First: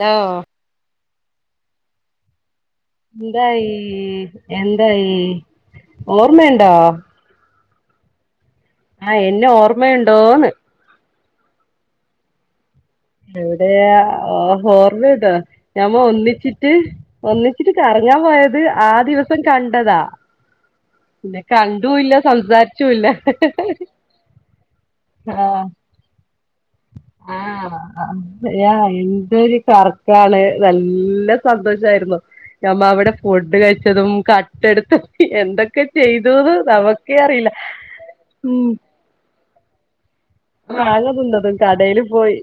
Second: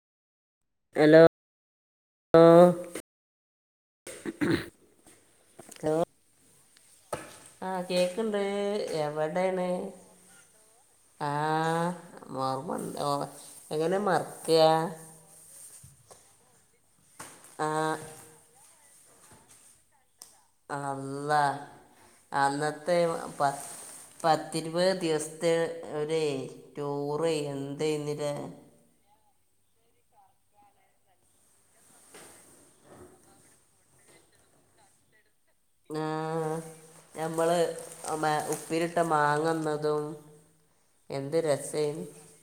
ഓ hello എന്തായി എന്തായി ഓർമ്മയുണ്ടൊ ഉം ആഹ് കേൾക് ആഹ് എന്നെ ഓർമ്മയുണ്ടോന്ന് ആഹ് മാറുമ എവിടേ [unintelligible] ഞാമ ഒന്നിച്ച് ട്ട് ആ ഒന്നിച്ചിട്ട് കറങ്ങാൻ പോയത് ആ ദിവസം കണ്ടതാ. പിന്നെ അള്ളാഹ് കണ്ടുല്ല അന്നത്തെ സംസാരിച്ചുല്ല പ പത്തിരുപത് ദിവസത്തെ ആഹ് ഒരേ ആഹ് അതയാ എ ഒരു കറക്കാണ് നല്ല സന്തോഷമായിരുന്നു ഞമ്മ അവിടെ ഫുഡ് കഴിച്ചതും കട്ടെടുത്ത് എന്തൊക്കെ ആ ചെയ്തുന്ന് നമക്കെ അറിയില്ല നമ്മള് ഉം തന്നതും വാങ്ങന്നണ്ടതും കടയില് പോയി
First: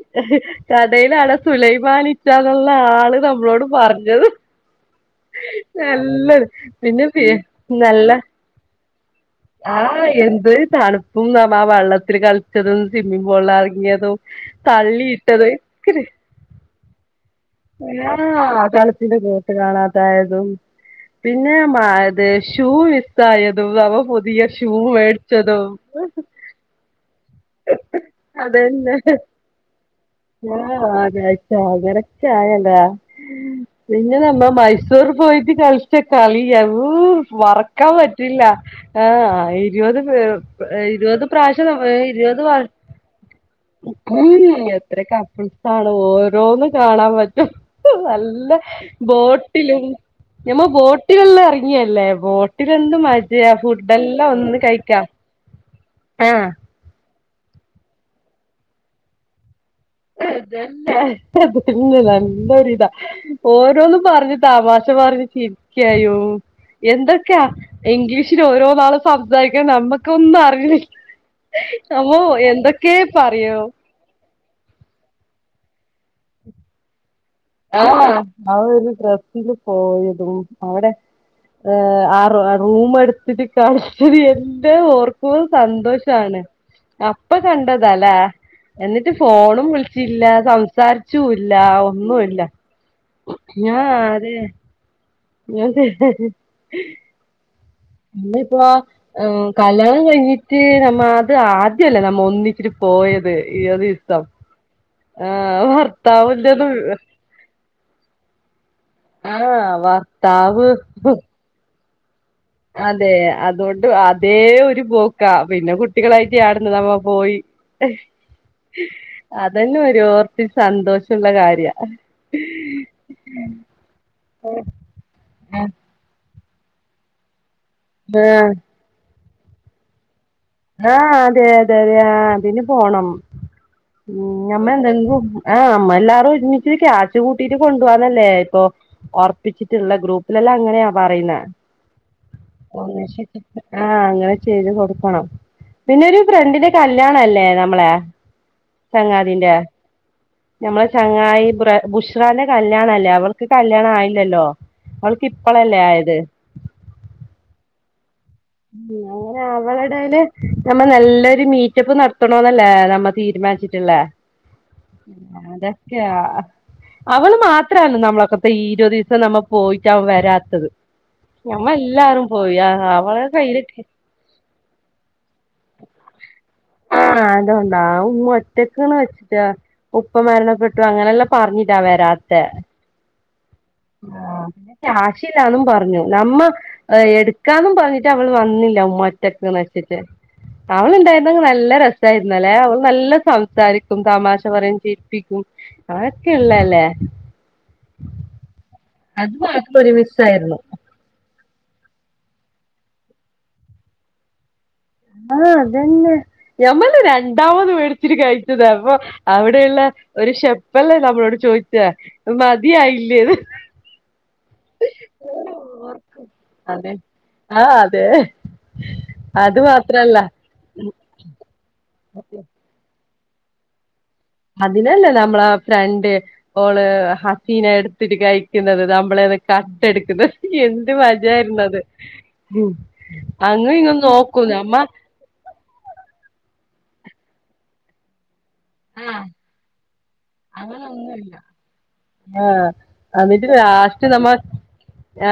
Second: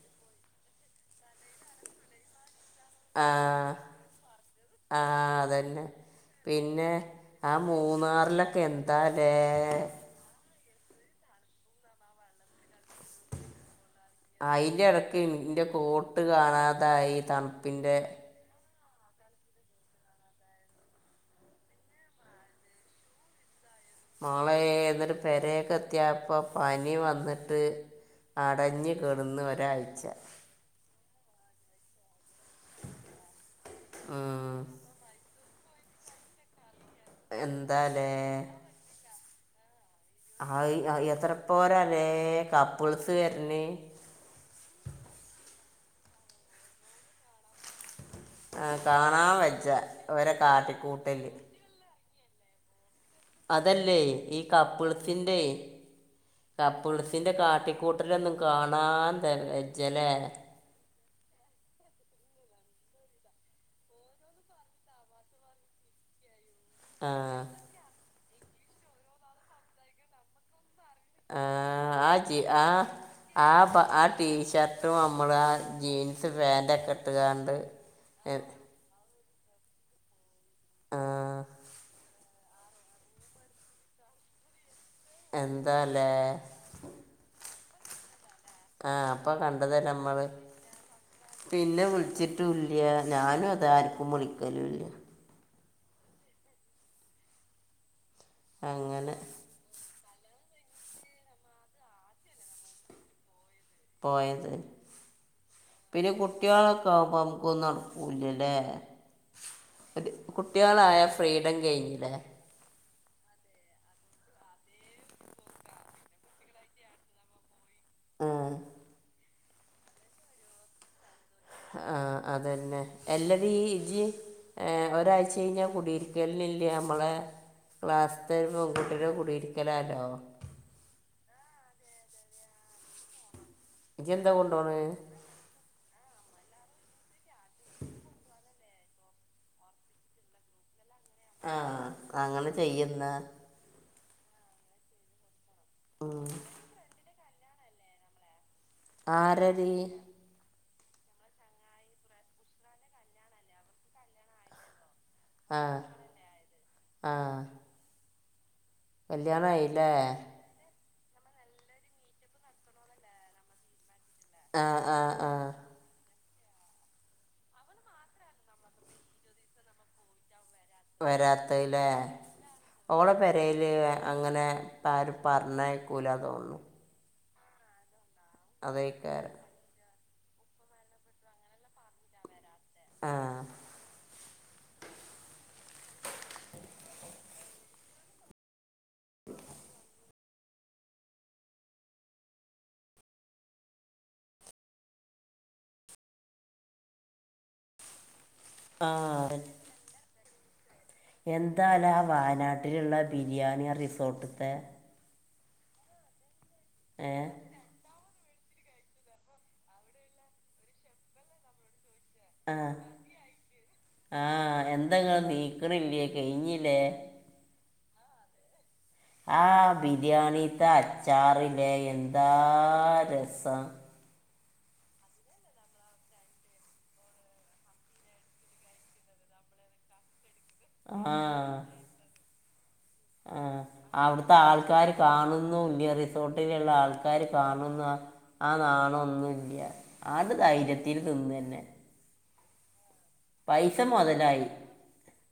കഥയിലാണ് സുലൈമാാനിച്ച ല്ല ആള് ആ നമ്മളോട് പറഞ്ഞത് ആ അതന്നെ നല്ലത് പിന്നെ നല്ല ദാൻ ആഹ് എന്ത് തണുപ്പും ന ആ വെള്ളത്തിൽ കളിച്ചതും സ്വിമ്മിംഗ പൂള ഇറങ്ങിയതും അയിന്റെ തള്ളിയിട്ടതും അതായി [unintelligible] ന്റെ കോട്ട് കാണാതായതും പിന്നെത് ഷൂ മിസ് ആ യ മോളെ എന്നിട്ട് പെരയൊക്കെ എത്തിയപ്പ പനി വന്നിട്ട് അട അതന്നെ കേ വരാ ആയിച്ച ആഹ് അതെച്ച അതാര ചായല്ലാ പിന്നെ നമ്മ ഉം. മൈസൂർ പോയിട്ട് [unintelligible] വ് വറക്കാൻ എന്താലേ പറ്റില്ല ആഹ് ഇരുപത് പ ആയി ആ- ഇരുപത് എത്ര പ്രാവശ്യം പോരാലേ ഇരുപത് വ കപ്പിൾസ് വരണ് ഇത്ര കപ്പിൾസാണ് ഓരോന്നും കാണാൻ പറ്റും നല്ല ആ, കാണാൻ വെച്ച ബോട്ടിലും ഓരെ ഞമ്മ കാട്ടിക്കൂട്ടല് ബോട്ടിലെല്ലാം ഇറങ്ങിയല്ലേ ബോട്ടില് ഫുഡ് അതല്ലേ എല്ലാം ഈ ഒന്ന് കഴിക്കാം കപ്പിൾസിന്റെ ആഹ് ന്റെ കാട്ടിക്കൂട്ടലൊന്നും കാണാൻ തന്നെ [unintelligible] നല്ല ഒരിത ഓരോന്നും പറഞ്ഞ് തമാശ പറഞ്ഞ് ചിരിക്കായോ എന്തൊക്കെയ ആ ഇംഗ്ലീഷ് ഓരോ നാളും സംസാരിക്കാൻ നമ്മുക്ക ഒന്നും അറിയില്ല അമ്മോ എന്തൊക്കെ പറയോ [unintelligible] ഷർട്ടും നമ്മള ജീൻസ് പാൻറ്റ്ക്കെ [unintelligible] പോയതും അവിടെ ആ ആഹ് ആ റൂം എടുത്തിട്ട് കളിച്ചതും എൻ തേ ഓർക്കുമ്പോ എന്താല്ലേ സന്തോഷാണ് അപ്പ കണ്ട തലേ ആ എന്നിട്ട് അപ്പം ഫോണും കണ്ടത് നമ്മൾ വിളിച്ചില്ല സംസാരിച്ചൂല്ല ഒന്നൂ ട്ടൂല്യ ഞാനും അതാ ആര്ക്കും വിളിക്കലൂ ല്ല്യ അതെ ഇനിപ്പോ അങ്ങനെ ഏഹ് കല്യാണം കഴി ഞ്ഞിട്ട് നമ്മ അത് ആദ്യല്ലേ നമ്മ ഒന്നിച്ച് ര് പോയത്. ഇയൊറീസം. പോയത് ആഹ് വർത്താവ്ന്റെ ത് ക്കൂല്ലല്ലേ ആഹ് വർത്താവ് ഫ്രീഡം [unintelligible] അതെ അകൊണ്ട് അതേ ഒരു പോക്കാ പിന്നെ കുട്ടികളായിട്ട് ആട്ന്ന് നമ്മ പോയി ആ അതെന്നൊരോർത്ത് സന്തോഷ ആഹ് അതെന്നെ എല്ലടീ ഇജ് ഏഹ് ഒരാഴ്ചയ്ഞ്ഞാ കുടിര്ക്കലിന് ഇ ല്ലേ അമ്മളെ ക്ലാസ്‌ത്തെ ആഹ് പെൺകുട്ടിൻ്റെ കുടി ര്ക്കലല്ലോ ആഹ് അതെ യതെ യതെ ആഹ് അതിന് പോണം. ഇജ്ജ് ഉം എന്താ ഞമ്മ കൊണ്ടുപോണ് ന്തെഗും ആഹ് അമ്മളെല്ലാരൊര്മി ച്ച് ക്യാശ് കൂട്ടീട്ട് കൊണ്ടോവാന്നല്ലേ ഇപ്പൊ ഓർപ്പിച്ചിട്ട് ള്ളെ ഗ്രൂപ്പിലെല്ലങ്ങനെയാ പറിണെ ആ അങ്ങനെ ചെയ്യുന്ന [unintelligible] ആഹ് അങ്ങനെ ചെയ്ത് കൊട്ക്കണം. പിന്നൊരു ഫ്രണ്ടിന്റെ കല്യാണല്ലേ ഞമ്മളെ ആരെ രീ ഞമ്മളെ ചങ്ങായി ബ ബുഷ്രന്റെ കല്യാ അവൾക്ക് ആ ഇപ്പളല്ലേ ആയത് ഉം അങ്ങനെ കല്യാണ ആയിലെ അവളടേല് നമ്മ നല്ലെരു മീറ്റപ്പ് നടത്തണോന്നല്ലേ നമ്മൾ തീരുമാനിച്ചിട്ട്ള്ളേ ആ ആ ആ ആഹ് അതെക്കെയ അവള് മാത്രാണ് നമ്മളൊക്കത്തെഈ ഇരുപത് ദിവസം നമ്മൾ പോയിട്ടാ വരാത്തത് നമ്മ എല്ലാരും പോവിയാ അവള റെയിൽവ അങ്ങനെ പാരു പാർക്ക് നന്നായിക്കൂലാതോന്നു ആ അതൊണ്ടാ മറ്റേക്കന വച്ചിട്ട അതേക്കാരം ഉപ്പ മരണപ്പെട്ടു അങ്ങനെ എല്ലാം പറഞ്ഞിട്ടാ വരാത്ത ആ ആ അ ചാശയില്ലാന്നെന്നും പറഞ്ഞു നമ്മ എടുക്കാും പറഞ്ഞിട്ട് അവൾ വന്നില്ല ഉ മറ്റക്കെന്ന് വെച്ചിട്ട് അവളുണ്ടായിരുന്നെങ്കിൽ നല്ല രസായിരുന്നല്ലെ അവൾ നല്ല സംസാരിക്കും തമാശ പറയുംയും ച്യിപ്പിക്കും അവനൊക്കെള്ളല്ലേ അത് ആ മാക്ക പറമി ചായിരുന്നു എന്താലാ വയനാട്ടിലുള്ള ബിരിയാണി റിസോർട്ടത്തെ ആഹ അതന്നെ ഞമ്മള് ഏ രണ്ടാമത് എ ഇത്തിരി കഴിച്ചത് അപ്പൊ അവിടെയുള്ള ഒരു ഷെപ്പല്ലേ നമ്മളോട് ചോദിച്ച ആഹ ആഹ എന്തെങ്ങെ നീക്കണില്ലയേ കഴിഞ്ഞില്ലേ അത ആഹ് ബീ ബരിയാണിത്ത ചാറ് ബേഗ എന്താ ന്താരസം അതിനല്ലേ നമ്മളാ ഫ്രണ്ട് ഓള് ഹസീന എടുത്തിട്ട് കഴിക്കുന്നത് നമ്മള കട്ട് എടുക്കുന്നത് എന്ത് ആ മജായിരുന്നു അത് ഉം ആ അങ്ങും ഇങ്ങും അവിടുത്തെ നോക്കും നമ്മ ആൾക്കാാര് കാണുന്നുല്യ റിസോർട്ടിലുള്ള ആൾക്കാ ആക്കാാര് കാണുന്ന ആ നാണ ഒന്നും ഇല്ല ആദ്യ ധായിര്യത്തില്ൽ നിന്ന് തന്നെ ആഹ അത്തിന്റെ പൈസ രാഴ്ച നമ്മ മുതലായി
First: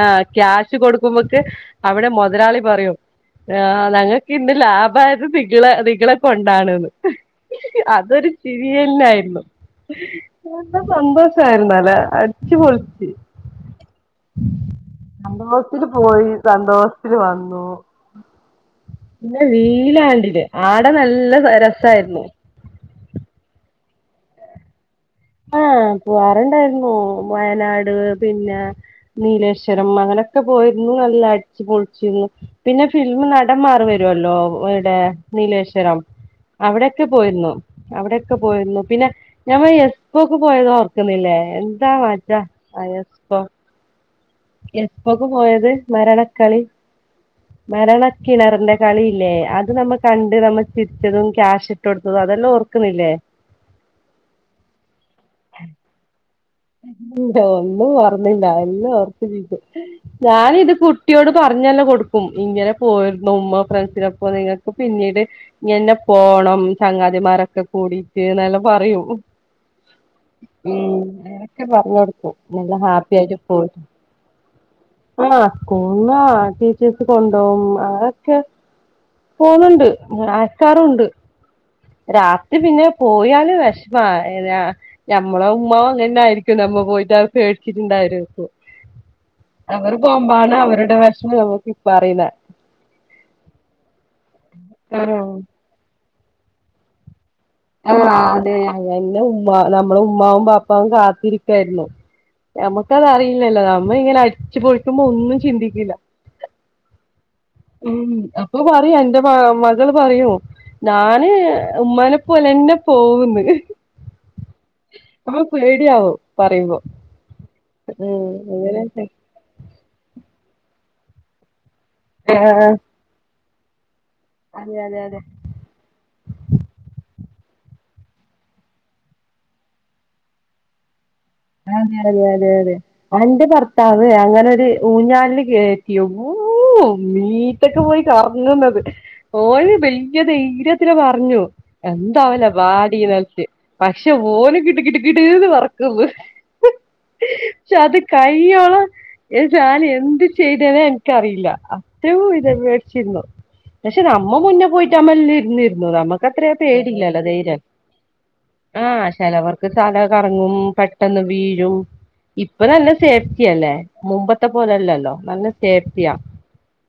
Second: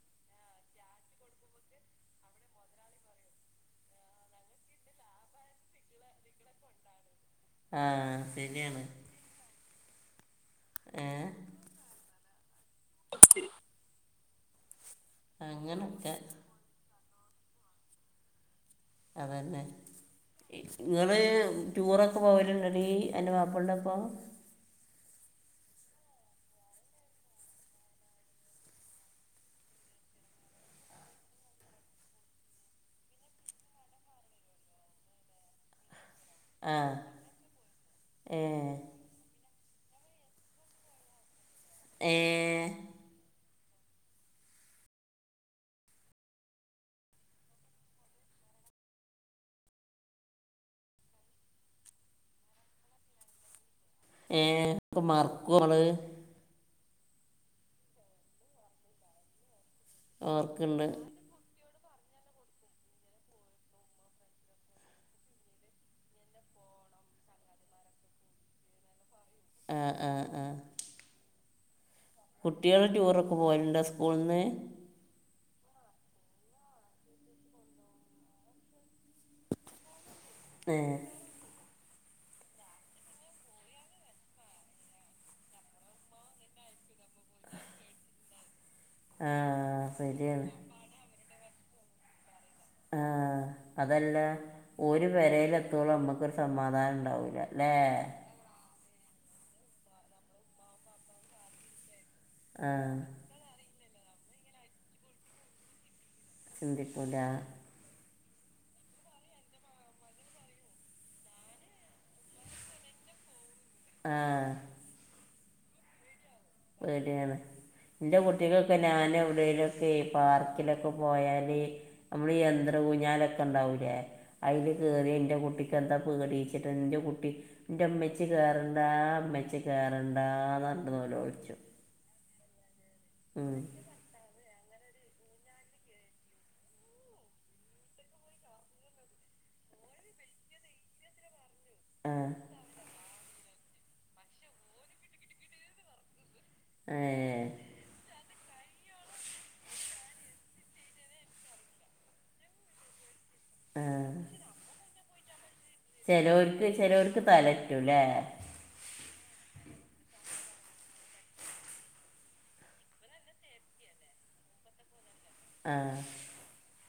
ആഹ ക്യാഷ് കൊടുക്കുമ്പൊക്ക് അവിടെ മുതലാളി പറയയും ഞങ്ങൾക്ക്ിന്ത് ലാഭായത് തികള തികളക്കൊണ്ടാണ്ന്ന് ആ അതൊരു ശരിയാണ് ചിരിയന്ന ആയിരുന്നു എല്ല ഏ സന്തോഷയിരുന്നല്ലേ ക പറച്ചി ഉം സന്തോഷത്തിൽ അങ്ങനൊക്കെ പോയി സന്തോഷ ഇത്തിരി വന്നു പിന്നെ അതന്നെ വീയിലാണ്ടീലെ ആടെ നിങ്ങൾ നല്ല രസായിരുന്നു അന്റെ മാപ്ലന്റെ ഇപ്പൊ ആഹ് പോവാറ്ണ്ടായിരുന്നു വയനാട് പിന്നെ നീലേശ്വരം അങ്ങനൊക്കെ പോയിരുന്നു നല്ല അട്ച്ചു പൊളിച്ചിരുന്നു പിന്നെ ഫില്മ നടന് മാറി വരൊല്ലോ ഇവിടെ നീലേശ്വരം ആ അവിട്യെക്കെ പോയിര്ന്നു അവിട്യെക്കെ ഏ പോയിര്ന്നു പിന്നെ ഞങ്ങള് [unintelligible] ഇപ്പൊ ക്ക് പോയത് ഓർക്കുന്നില്ലേ എന്താ ഏ വജ അയസ്പ എപ്പോക്ക് പോയത് മരണക്കളി മരണക്കിണറന്റെ കളിയില്ലേ അത് നമ്മ കണ്ട് നമ്മൾ ചതിരിച്ചതും ക്യാഷ് ഇട്ട് കൊടുത്തതും അതെല്ലാം ഓർക്ക്ന്നില്ലേ ഏർ ഇപ്പൊ മറ്ക്കോള് ഒന്നും മർന്നില്ല എല്ലാം ഓർത്തിരിക്കും ഞാനിത് ഓർക്കുന്നുണ്ട് കുട്ടിയോട് പറഞ്ഞല്ലേ കൊ ക്കും ഇങ്ങനെ പോയിരുന്നു ഉമ്മ ഫ്രണ്ട്സിനൊപ്പം നിങ്ങക്ക് പിന്നീട് ഇങ്ങന്നെ പോണം ചങ്ങാതിമാരൊക്കെ കൂടിട്ട് എന്നല്ലാം പറയും ആ ആ ആ ഉം ക്കെ പറഞ്ഞോ നല്ല കുട്ടികൾ ഹാപ്പി ടൂറൊക്കെ ആയിട്ട് പോയി പോകലുണ്ടോ സ്കൂളിൽ നിന്ന് സ്കൂന്നാ ടീച്ചേഴ്സ് കൊണ്ടോവും അതൊക്കെ പോന്നുണ്ട് ഉം ഏ ആക്കാറുണ്ട് രാത്രി പിന്നെ പോയാല് വെഷമാ ഏഹ് ഞമ്മള ഉമ്മാ അങ്ങനെയിരി ക്കും നമ്മ പോയിട്ട് പേടിച്ചിട്ടുണ്ടായിരിക്കും ആ അവർ ശരിയാണ് പോമ്പാണ് അവരുടെ വെഷമം നമു പ്പ അറീന്നെ ആഹ് അതല്ല ഓല് ആഹ് പെരേല് എത്തോളം നമ്മക്കൊരു സമാധാനം ഇണ്ടാവൂല ആഹ് അതെ അല്ലെങ്കിലും ഉമ്മാ നമ്മള് ബാമ്മാവും പാപ്പാവും കാത്തിരിക്കായിരുന്നു ആ നമ്മക്ക് അത് അറിയില്ലല്ലോ ന ഞമ്മ ഇങ്ങനെ അടിച്ചു പൊളിക്കുമ്പോ ഒന്നും ചിന്തിക്കില്ല ചിന്തിക്കൂല ഉം അപ്പൊ പറയിം എന്റെ മ മകള് പറയും ഞാന് ഉമ്മാനെ പോലെന്നെ പോകുന്ന്. ആഹ് അപ്പള് പേടി ആവും പേടിയാണ്. ഇന്റെ കുട്ടികൊക്കെ അങ്ങനെയൊക്കെ ഞാൻ എവിടെലൊക്കെയ് പാർക്കിലൊക്കെ പോയാല് നമ്മളീ ആഹ് യന്ത്ര ഊഞ്ഞാലൊ ക്കെണ്ടാവൂലേ അയില് അതെ അതെ കേറി അതെ ഇന്റെ കുട്ടിക്ക് എന്താ പേടീച്ചിട്ട് ഇന്റെ കുട്ടി ഇന്റെ ഇമ്മച്ചി കേറണ്ടാ ഇമ്മച്ചി കേറണ്ടാ ന്നാണ്ട്പറഞ്‌ നോലോൽച്ച് അ അതെ അതെ അതെ അതെ അന്റെ ഉം. ഭർത്താവ് അങ്ങനൊര് ഊഞ്ഞാലില് കേയറ്റിയ ഓ മീറ്റൊക്കെ പോയി കറങ്ങ്ന്നത് ഓല് വല്യയ ധൈര്യത്തി പറഞ്ഞു ആ എന്താവല ബാടിന്ന് പക്ഷെ ഓല് കിട് കിട് കിട്ന്ന് വറക്കന്ന്. ഏ ച്ചത് കയി യ്യോളം ഞാൻ എന്ത് ചെയ്തേനെ എനക്ക്റിയില്ല അത്രവും ഇത് പേടിച്ചിരുന്നു. ആ പക്ഷെ നമ്മ മുന്നേ പോയി തമല് ഇര്നിര് ഇര്നിര് നമുക്കത്രയാ ചിലവർക്ക് പേടില്ലല്ലോ ചിലവർക്ക് ധൈര്യിം തലറ്റൂല്ലേ ആ ശാല അവർക്ക് തല കറങ്ങും പ പെട്ടെന്ന് വീഴും ഇപ്പം നല്ല സേഫ്റ്റി അല്ലേ മുമ്പത്തെ പോലെല്ലല്ലോ. നല്ല ആ സേഫ്റ്റിയാ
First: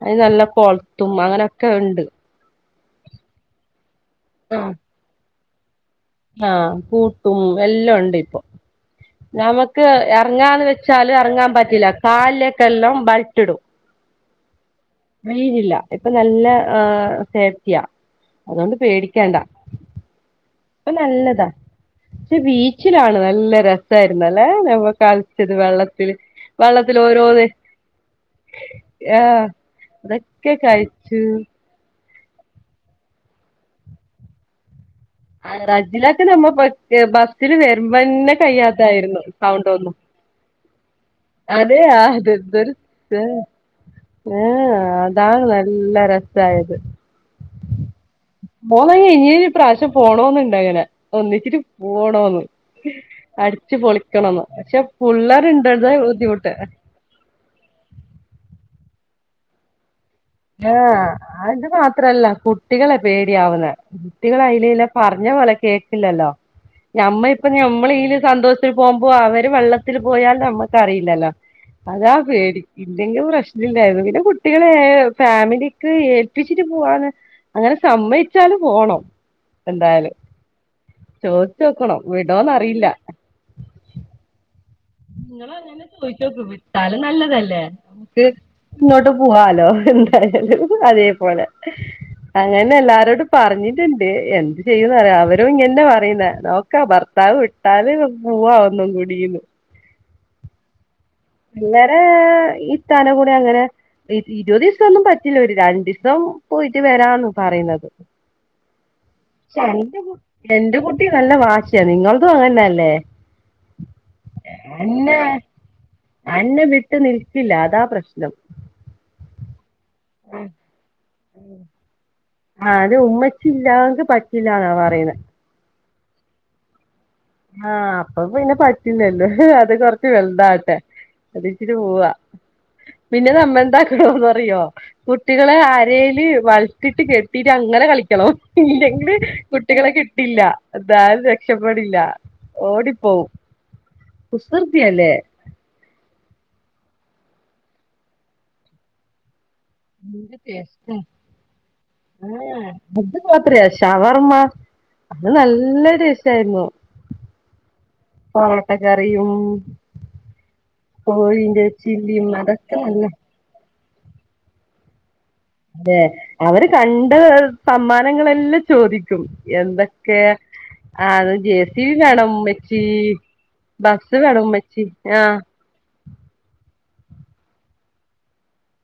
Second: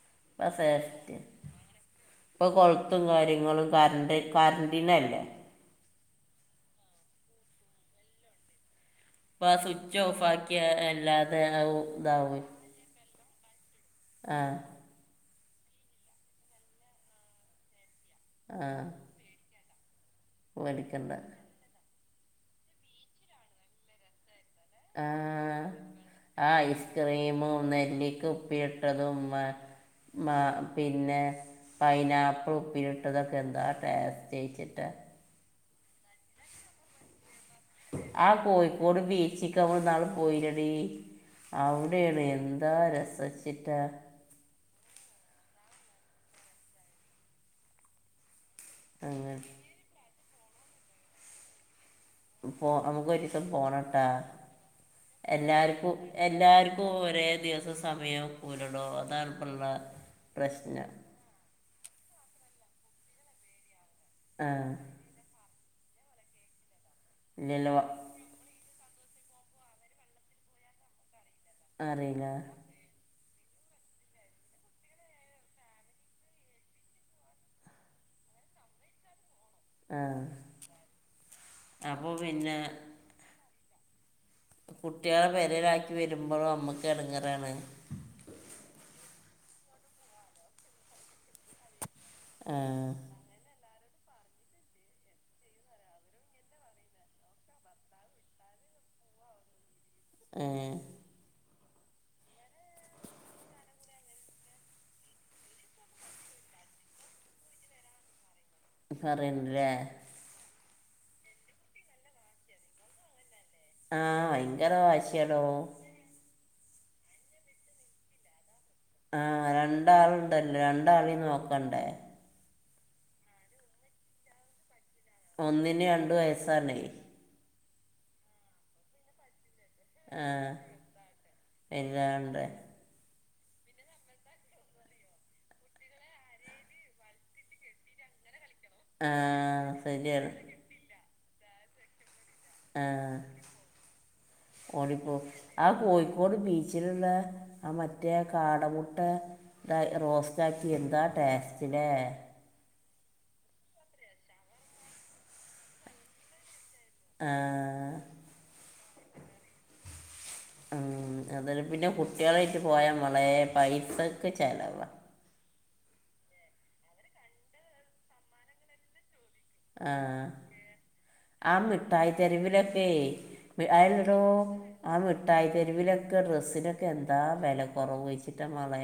അതിന് നല്ല ഇപ്പം കൊളത്തും സേഫ്റ്റി അങ്ങനെയൊക്കെ ഉണ്ട്. ും കാര്യങ്ങളും കാരണം ക്ക് ആറന്റീന ഇല്ല ആഹ കൂട്ടും എല്ലാം ഉണ്ട് ഇപ്പൊ ഇപ്പം ആ നമുക്ക് സ്വിച്ച് ഓഫ് ആക്കിയ ഇറങ്ങാന്ന് വെച്ചാല് അല്ലാതെ ഇറങ്ങാൻ ആ പറ്റില്ല കാലിലൊക്കെ എല്ലാം എട്ടിട ആഹ മീരില്ല ഇപ്പൊ നല്ല സേർത്തിയാ അതൊണ്ട് പേടിക്കേണ്ടാ വലിക്കുന്ന പക്ഷെ ബീച്ചിലാണ് നല്ല രസമായിുന്നല്ല ല്ല നമ്മ ആ കളിച്ചത് വെള്ളത്തി ആ വെള്ളത്തി ഓരോന്ന് ഐസ്ക്രീമും നെല്ലിക്ക ഉപ്പിലിട്ടതും ആഹ മ അതൊക്കെ കഴിച്ചു പ്പ ഉപ്പിലിട്ടതൊക്കെ എന്താ ടേസ്റ്റ് [inaudible] ജയിച്ചിട്ട് ആ അജിലക്കെ നമ്മ പ ബ [unintelligible] ആ കോഴിക്കോട് സൗണ്ട് ബീച്ചക്ക്ൾ ഒന്നും നാളെ പോയിരടി അതെ അവിടെയാണ് അത് എന്തൊരു എന്താ രസച്ചിട്ടാ ഏ അതാണ് നല്ല രസായത് പോന്നെങ്കി ഇന പ്രാവശം പോകണന്ന് ങ്ങനെ ഒന്നിച്ചിട്ട് പോണോന്ന് നമുക്ക് ഒരു ദിവസം അടിച്ചു പോണട്ടാ പൊളിക്കണംന്ന് പക്ഷെ പുള്ളേരുണ്ടത് എല്ലാർക്കും ബുദ്ധിമുട്ട് എല്ലാർക്കും ഒരേ ദിവസ സമയം കേടോ അതാ ഇപ്പല്ല ആഹ അത് മാത്രല്ല കുട്ടികളെ പേടിയാവുന്ന കുട്ടികൾ ആ യില്ലേല്ല പറഞ്ഞ പോലെ കേ ഇല്ലല്ലോ ഞമ്മള ഇപ്പ ഇല്ലല്ലോ നമ്മൾ ഇതില് സന്തോഷ പോകുമ്പോ അവര് വെള്ളത്തിൽ പോയാൽ നമ്മുക്ക് അറിയില്ലല്ലോ അതാ അറിയില്ല പേടി ഇലെങ്കിലും പ്രശ്നം ഇല്ല പിന്നെ കുട്ടികളെ ഫാമിലിക്ക് ഏൽപ്പിച്ചിട്ട് പോവാന് അങ്ങനെ സമ്മതിച്ചാല് പോണം ആ എന്തായാല ചോദിച്ച് നോക്കണം അപ്പോൾ പിന്നെ വിടോന്ന്റിയില്ല കുട്ടികളെ നിങ്ങള് അങ്ങനെ പെരയിലാക്കി ചോയ്ച്ചു നോക്ക് വരുമ്പോഴും നമുക്ക് വിട്ടാലും ഇടങ്ങേറാണ് നല്ലതല്ലേ നമുക്ക് ഇങ്ങോട്ട് പോവാലോ എന്തായാലും അതേപോലെ ആ അങ്ങനെ എല്ലാരോടും പറഞ്ഞി ണ്ട് എന്ത് ചെയ്യുന്നയാ അവരും ഇങ്ങെ പറയുന്ന നോക്കാ ഭർത്താവ് വിട്ടാല് പൂവാ ഒന്നും കൂടീന്ന് ഏ വരെ ഇത്താന കൂടെ അങ്ങനെ ഇരുപത് ദിവസന്നും പറ്റില്ല ഒരു രണ്ടു ദിവസം പോയിട്ട് വരന്ന് പറയുന്നത് പക്ഷെ പറയണ്ടല്ലേ എന്റെ എന്റെ കുട്ടി നല്ല വാശിയാണ് നിങ്ങതും അങ്ങനന്നല്ലേ ആഹ ഭയങ്കര വശയോടോ എന്നെ വിട്ട് നിൽക്കില്ല അതാ പ്രശ്നം ആഹ അതാണ് ആളുണ്ടല്ലോ രണ്ടാൾ നോക്കണ്ടേ ആ അത് ഉമ്മച്ചി ഇല്ലാണ്ട് പറ്റില്ലവാ ഒന്നിനെയ സാ ന ആഹ അപ്പൊ പിന്നെ പറ്റുന്നല്ലോ അത് കൊറച്ച് ആ വലുതാവട്ടെ അതിച്ചിട്ട് പോവാ വലുതാണ്ട് പിന്നെ നമ്മെന്താക്കണന്ന് അറിയോ കുട്ടികളെ അരയില് വളത്തിട്ട് കെട്ടീട്ട് അങ്ങനെ കളിക്കണം ഇല്ലെങ്കിൽ ആ കുട്ടികളെ ശരിയാണ് കിട്ടില്ല അതായ രക്ഷപ്പെടില്ല ഓടിപ്പോവും കുസൃതിയല്ലേ ഓടിപ്പോകും ആ കോയി- ക്കോട് ബീച്ചിലുള്ള ആ മറ്റേ കാടമുട്ട റോസ്റ്റ് ആക്കി എന്താ ടേസ്റ്റിലെ- അത് മാത്രയാ ഷവർമാ അത് നല്ല ടെസ്റ്റ് ആയിരുന്നു - ആ ചട്ട കറിയും ഉം അതല് കോഴിന്റെ പിന്നെ ചില്ലിയും കുട്ടികളായിട്ട് അതൊക്കെ പോയാ നല്ല വളരെ പൈ സാക്കെ ചെലവാ- അതെ അവര് കണ്ട സമ്മാനങ്ങളെല്ലാം ചോദിക്ക- ആഹ ആണ് ആ ജെ സി ബി വേണം ഉമ്മച്ചി മിഠായിത്തെരുവിലൊക്കെ ആ ബസ് വേണം ഉമ്മച്ചി ആ ആഹ് മിഠായിത്തെരുവിലൊക്കെ ഡ്രസിനൊ എന്താ വില കുറവ് വഴിച്ചിട്ടാ പേ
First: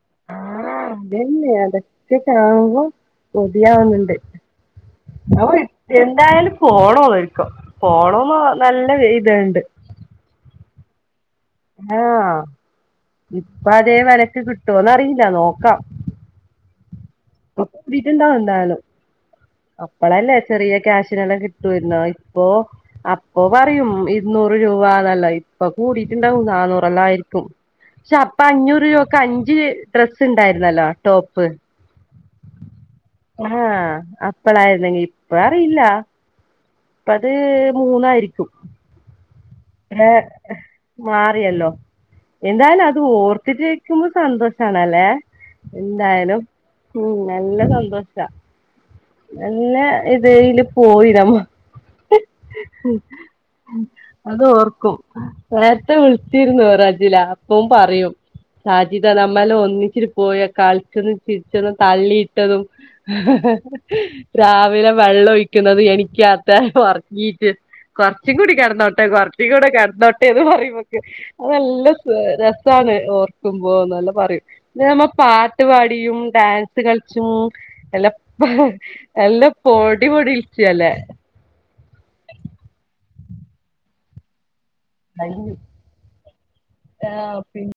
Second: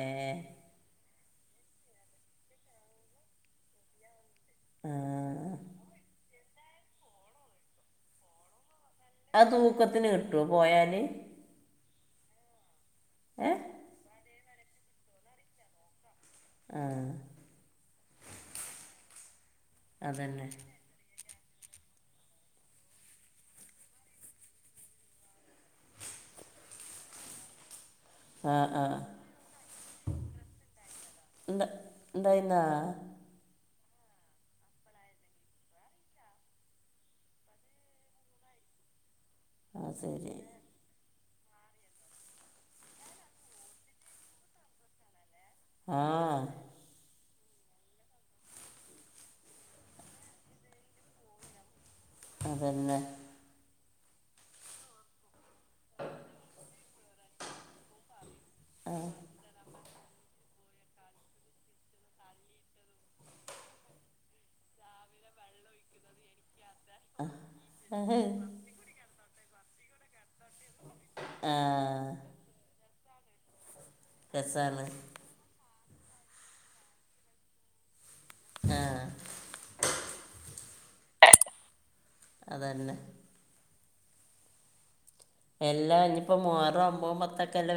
ഇല്ലെ അതക്കെ കാണുമ്പോ കൊതി ആവന്നണ്ട്- ആ, ഓ എന്തായാലും പോണന്ന്രിക്കോ പോണന്ന് നല്ല അത് ഇതുണ്ട് തൂക്കത്തിന് കിട്ടുവോ പോയാല് ആഹ് ഇപ്പ അതേ വെലക്ക് കിട്ട്- കിട്ടോന്നറിയില്ല നോക്കാം ആ ഇ കീട്ടിന്താ എന്തായള് അപ്പളല്ലേ അതന്നെ ചെറിയ ക്യാഷിനെല്ലാം കി ുന്ന ഇപ്പൊ അപ്പൊ പറയും ഇരുന്നൂറ് രൂപന്നല്ല ഇപ്പൊ കൂടിട്ടുണ്ടാവും നന്നൂറല്ല ആയിരിക്കും പക്ഷെ അപ്പ ആ ആ അഞ്ഞൂറ് രൂപ ഒക്കെ അഞ്ച് ഡ്രെസ് ഉണ്ടായിരുന്നല്ലോ ടോപ്പ് എന്താ എന്തായിരുന്നാ ആഹ് അ ഇപ്പളായിരുന്നെങ്കിൽ ഇപ്പ അറിയില്ല അപ്പ അത് മൂന്നായിരിക്കും ആ ആഹ ശരി മാറിയല്ലോ എന്തായാലും അത് ഓർത്തിട്ടിരിക്കുമ്പോ സന്തോഷണല്ലേ ആ എന്തായാലും ഉം നല്ല സന്തോഷാ നല്ല ഇതയില് പോയിടമ്മ അത പിന്നെ അതൊർക്കും നേരത്തെ വിളിച്ചിരുന്നു റജില അപ്പും പറയും സാജിദ നമ്മല ഒന്നിച്ചി പോയ കളിച്ചന്ന് ചിരിച്ചെന്ന് തള്ളിയിട്ടതും രാവിലെ വെള്ളം ഒഴിക്കുന്നത് എനിക്ക് കുറങ്ങീട്ട കുറച്ചും കൂടി കിടന്നോട്ടെ കൊറ കട്ട ക നട്ടെ പറെം അത് ആ നല്ല രസമാണ് ഓർക്കും ല്ല പറയും രസാണ് [unintelligible] പട്ട് പാടിയും ഡാൻസ് കളിച്ചും എല്ലപ്പ ആ എല്ലാ പൊടി പൊടിച്ചല്ലേ അതന്നെ എല്ലാം ഇനിയിപ്പോ മുഹറംഒമ്പത്തും ആഹ് പത്തൊക്കെ പി എല്ലാം